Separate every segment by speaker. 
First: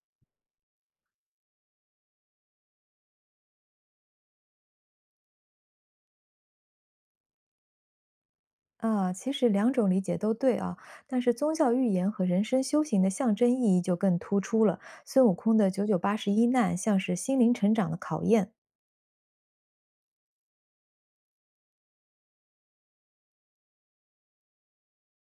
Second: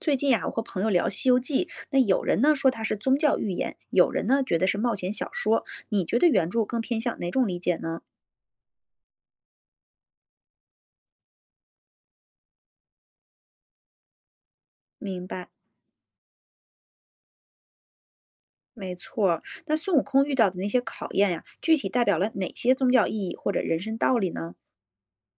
Speaker 1: 最近呀、我和朋友聊《西游记》，那有人呢说它是宗教寓言，有人呢觉得是冒险小说。你觉得原著更偏向哪种理解呢？
Speaker 2: 啊，其实两种理解都对啊，但是宗教寓言和人生修行的象征意义就更突出了。
Speaker 1: 明
Speaker 2: 孙悟
Speaker 1: 白，
Speaker 2: 空的九九八十一难像是心灵成长的考验。
Speaker 1: 没错儿。那孙悟空遇到的那些考验呀、具体代表了哪些宗教意义或者人生道理呢？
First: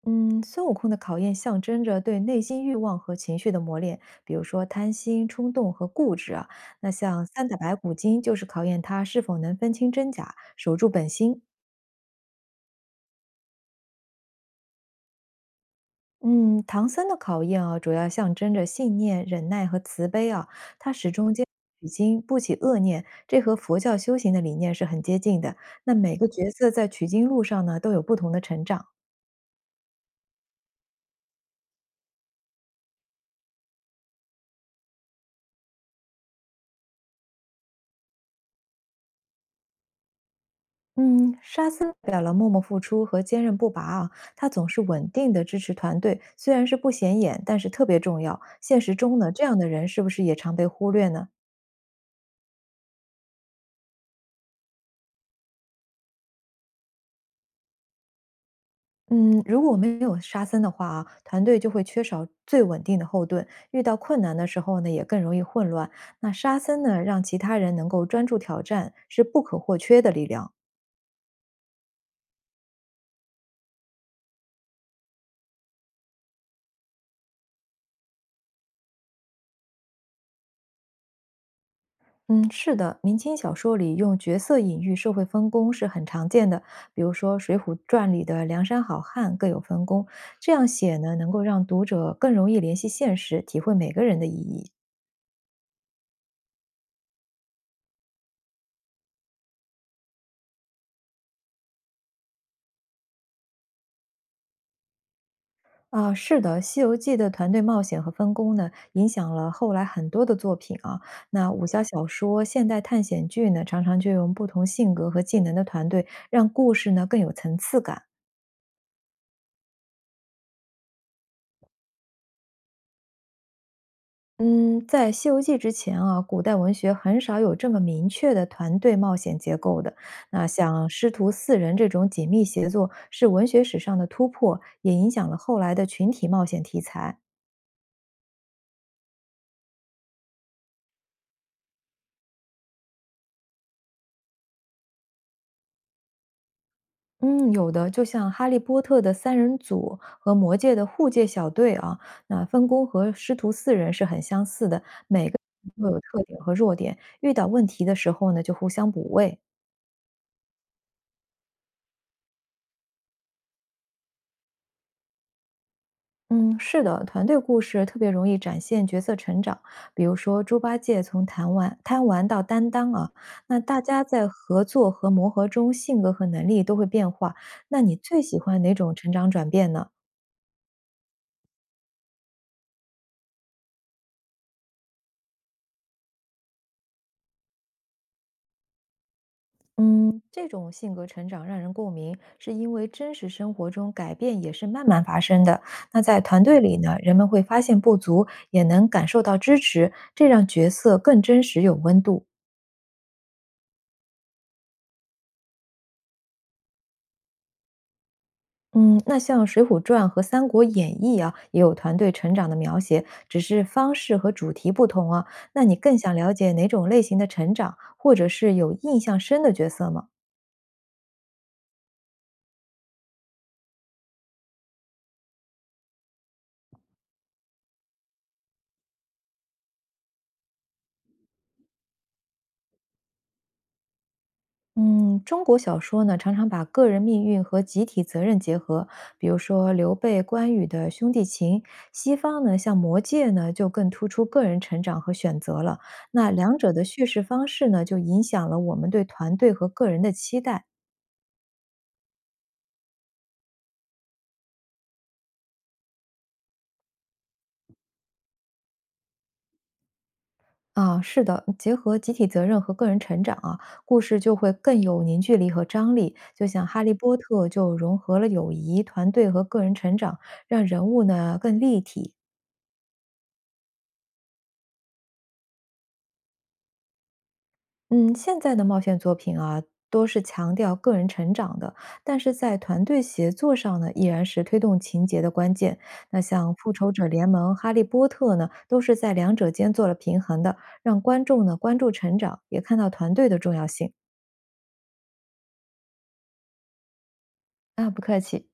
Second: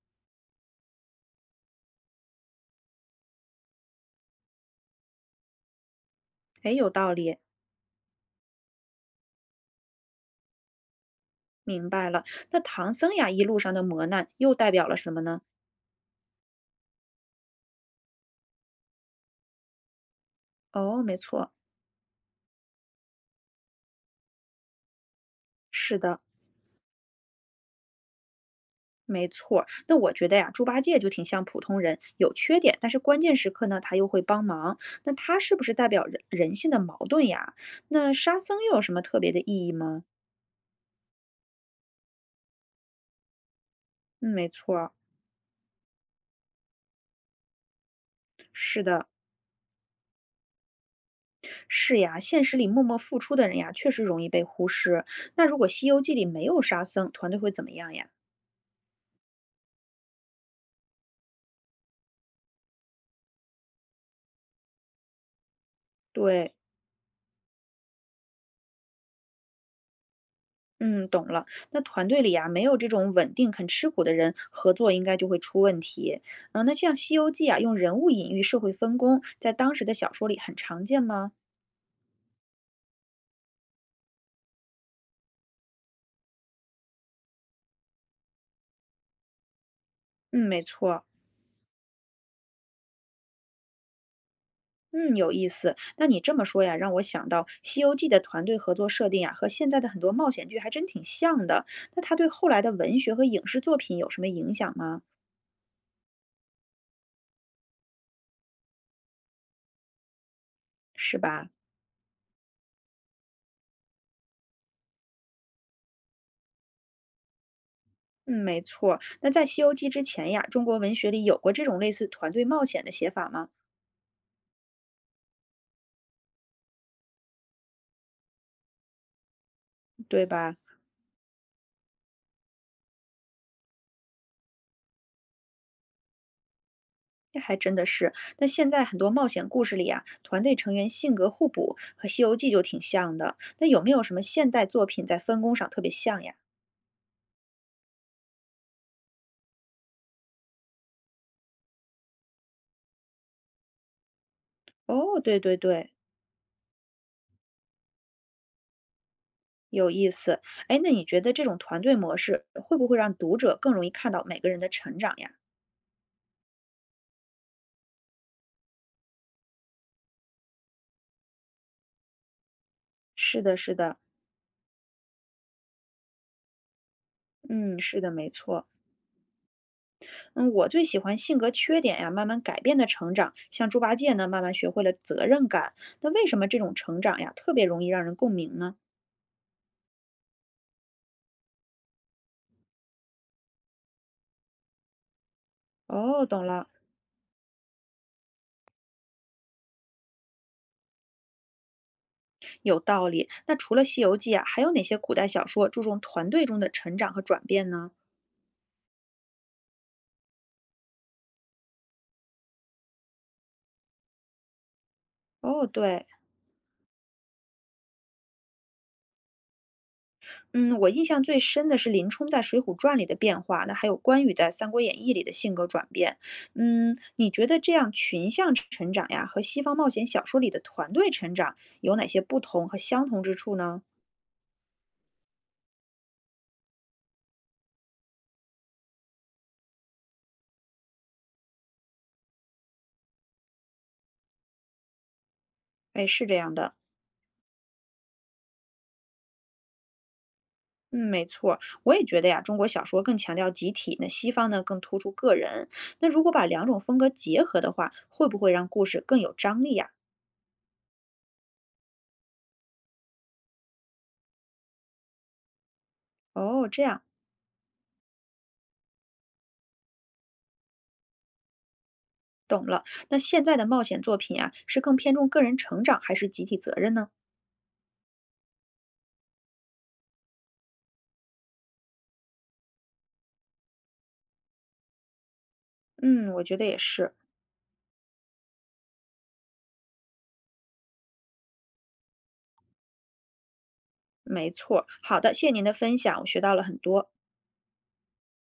Speaker 2: 嗯，孙悟空的考验象征着对内心欲望和情绪的磨练，比如说贪心、冲动和固执啊。
Speaker 1: 哎，有
Speaker 2: 那
Speaker 1: 道
Speaker 2: 像
Speaker 1: 理，
Speaker 2: 三打白骨精就是考验他是否能分清真假，守住本心。
Speaker 1: 明白了。那唐僧呀一路上的磨难又代表了什么呢？
Speaker 2: 嗯，唐僧的考验啊，主要象征着信念、忍耐和慈悲啊。他
Speaker 1: 哦，
Speaker 2: 始
Speaker 1: 没
Speaker 2: 终坚
Speaker 1: 错，
Speaker 2: 持取经，不起恶念，这和佛教修行的理念是很接近的。那
Speaker 1: 是
Speaker 2: 每
Speaker 1: 的。
Speaker 2: 个角色在取经路上呢，都有不同的成长。
Speaker 1: 没错儿那我觉得呀，猪八戒就挺像普通人，有缺点，但是关键时刻呢，他又会帮忙。那他是不是代表人人性的矛盾呀？那沙僧又有什么特别的意义吗？
Speaker 2: 嗯，沙僧代表了默默付出和坚韧不拔啊，
Speaker 1: 嗯，没
Speaker 2: 他总
Speaker 1: 错
Speaker 2: 是
Speaker 1: 儿，
Speaker 2: 稳定的支持团队，虽然是不显眼，但是特别重要。现
Speaker 1: 是
Speaker 2: 实
Speaker 1: 的，
Speaker 2: 中呢，这样的人是不是也常被忽略呢？
Speaker 1: 是呀，现实里默默付出的人呀，确实容易被忽视。那如果《西游记》里没有沙僧，团队会怎么样呀？
Speaker 2: 嗯，如果没有沙僧的话啊，团队就会缺少最稳定的后盾，遇到困难的时候呢，也更容易混乱。那
Speaker 1: 对，
Speaker 2: 沙僧呢，让其他人能够专注挑战，是不可或缺的力量。
Speaker 1: 嗯，懂了。那团队里啊，没有这种稳定、肯吃苦的人，合作应该就会出问题。嗯、那像《西游记》啊，用人物隐喻社会分工，在当时的小说里很常见吗？
Speaker 2: 嗯，是的，明清小说里用角色隐喻社会分工是很常见的，比如说《水浒传》里的梁山好汉各有分工，
Speaker 1: 嗯，
Speaker 2: 这
Speaker 1: 没
Speaker 2: 样写
Speaker 1: 错。
Speaker 2: 呢，能够让读者更容易联系现实，体会每个人的意义。
Speaker 1: 嗯，有意思。那你这么说呀，让我想到《西游记》的团队合作设定呀，和现在的很多冒险剧还真挺像的。那它对后来的文学和影视作品有什么影响吗？
Speaker 2: 啊，是的，《西游记》的团队冒险和分工呢，影响了后来很多的作品啊。
Speaker 1: 是吧？
Speaker 2: 那武侠小说、现代探险剧呢，常常就用不同性格和技能的团队，让故事呢更有层次感。
Speaker 1: 嗯，没错。那在《西游记》之前呀，中国文学里有过这种类似团队冒险的写法吗？
Speaker 2: 嗯，在《西游记》之前啊，古代文学很少有这么明确的团队冒险结构的。
Speaker 1: 对
Speaker 2: 那
Speaker 1: 吧？
Speaker 2: 像师徒四人这种紧密协作，是文学史上的突破，也影响了后来的群体冒险题材。
Speaker 1: 这还真的是，那现在很多冒险故事里啊，团队成员性格互补，和《西游记》就挺像的。那有没有什么现代作品在分工上特别像呀？
Speaker 2: 嗯，有的，就像《哈利波特》的三人组和《魔戒》的护戒小队啊，那分工和师徒四人是很相似的，
Speaker 1: 哦，
Speaker 2: 每
Speaker 1: 对
Speaker 2: 个
Speaker 1: 对
Speaker 2: 人
Speaker 1: 对，
Speaker 2: 都有特点和弱点，遇到问题的时候呢，就互相补位。
Speaker 1: 有意思。哎，那你觉得这种团队模式会不会让读者更容易看到每个人的成长呀？
Speaker 2: 嗯，是的，团队故事特别容易展现角色成长，比如说猪八戒从贪玩到担当啊，
Speaker 1: 是的，
Speaker 2: 那
Speaker 1: 是
Speaker 2: 大
Speaker 1: 的，
Speaker 2: 家在合作和磨合中，性格和能力都会变化。
Speaker 1: 嗯，
Speaker 2: 那你
Speaker 1: 是的，
Speaker 2: 最
Speaker 1: 没
Speaker 2: 喜欢
Speaker 1: 错。
Speaker 2: 哪种成长转变呢？
Speaker 1: 嗯，我最喜欢性格缺点呀慢慢改变的成长，像猪八戒呢，慢慢学会了责任感。那为什么这种成长呀特别容易让人共鸣呢？
Speaker 2: 这种性格成长让人共鸣，是因为真实生活中改变也是慢慢发生的。那在
Speaker 1: 哦，
Speaker 2: 团
Speaker 1: 懂
Speaker 2: 队
Speaker 1: 了。
Speaker 2: 里呢，人们会发现不足，也能感受到支持，这让角色更真实有温度。
Speaker 1: 有道理。那除了《西游记》啊，还有哪些古代小说注重团队中的成长和转变呢？
Speaker 2: 嗯，那像《水浒传》和《三国演义》啊，也有团队成长的描写，只是方式和主题不同啊。那
Speaker 1: 哦，
Speaker 2: 你更
Speaker 1: 对，
Speaker 2: 想了解哪种类型的成长，或者是有印象深的角色吗？
Speaker 1: 嗯，我印象最深的是林冲在《水浒传》里的变化，那还有关羽在《三国演义》里的性格转变。嗯，你觉得这样群像成长呀，和西方冒险小说里的团队成长有哪些不同和相同之处呢？
Speaker 2: 嗯，中国小说呢，常常把个人命运和集体责任结合，比如说刘备、关羽的兄弟情。西方呢，像《魔戒》呢，就更突出个人成长和选择了。
Speaker 1: 哎，是
Speaker 2: 那
Speaker 1: 这样
Speaker 2: 两
Speaker 1: 的。
Speaker 2: 者的叙事方式呢，就影响了我们对团队和个人的期待。
Speaker 1: 嗯，没错儿我也觉得呀，中国小说更强调集体，那西方呢更突出个人。那如果把两种风格结合的话，会不会让故事更有张力呀？
Speaker 2: 啊，是的，结合集体责任和个人成长啊，故事就会更有凝聚力和张力。就像
Speaker 1: 哦，这
Speaker 2: 《哈利
Speaker 1: 样，
Speaker 2: 波特》就融合了友谊、团队和个人成长，让人物呢更立体。
Speaker 1: 懂了。那现在的冒险作品啊，是更偏重个人成长还是集体责任呢？
Speaker 2: 嗯，现在的冒险作品啊，都是强调个人成长的，但是在团队协作上呢，依然是推动情节的关键。那
Speaker 1: 嗯，我
Speaker 2: 像
Speaker 1: 觉得
Speaker 2: 《复
Speaker 1: 也
Speaker 2: 仇者
Speaker 1: 是，
Speaker 2: 联盟》《哈利波特》呢，都是在两者间做了平衡的，让观众呢关注成长，也看到团队的重要性。
Speaker 1: 没错儿好的，谢谢您的分享，我学到了很多。
Speaker 2: 啊，不客气。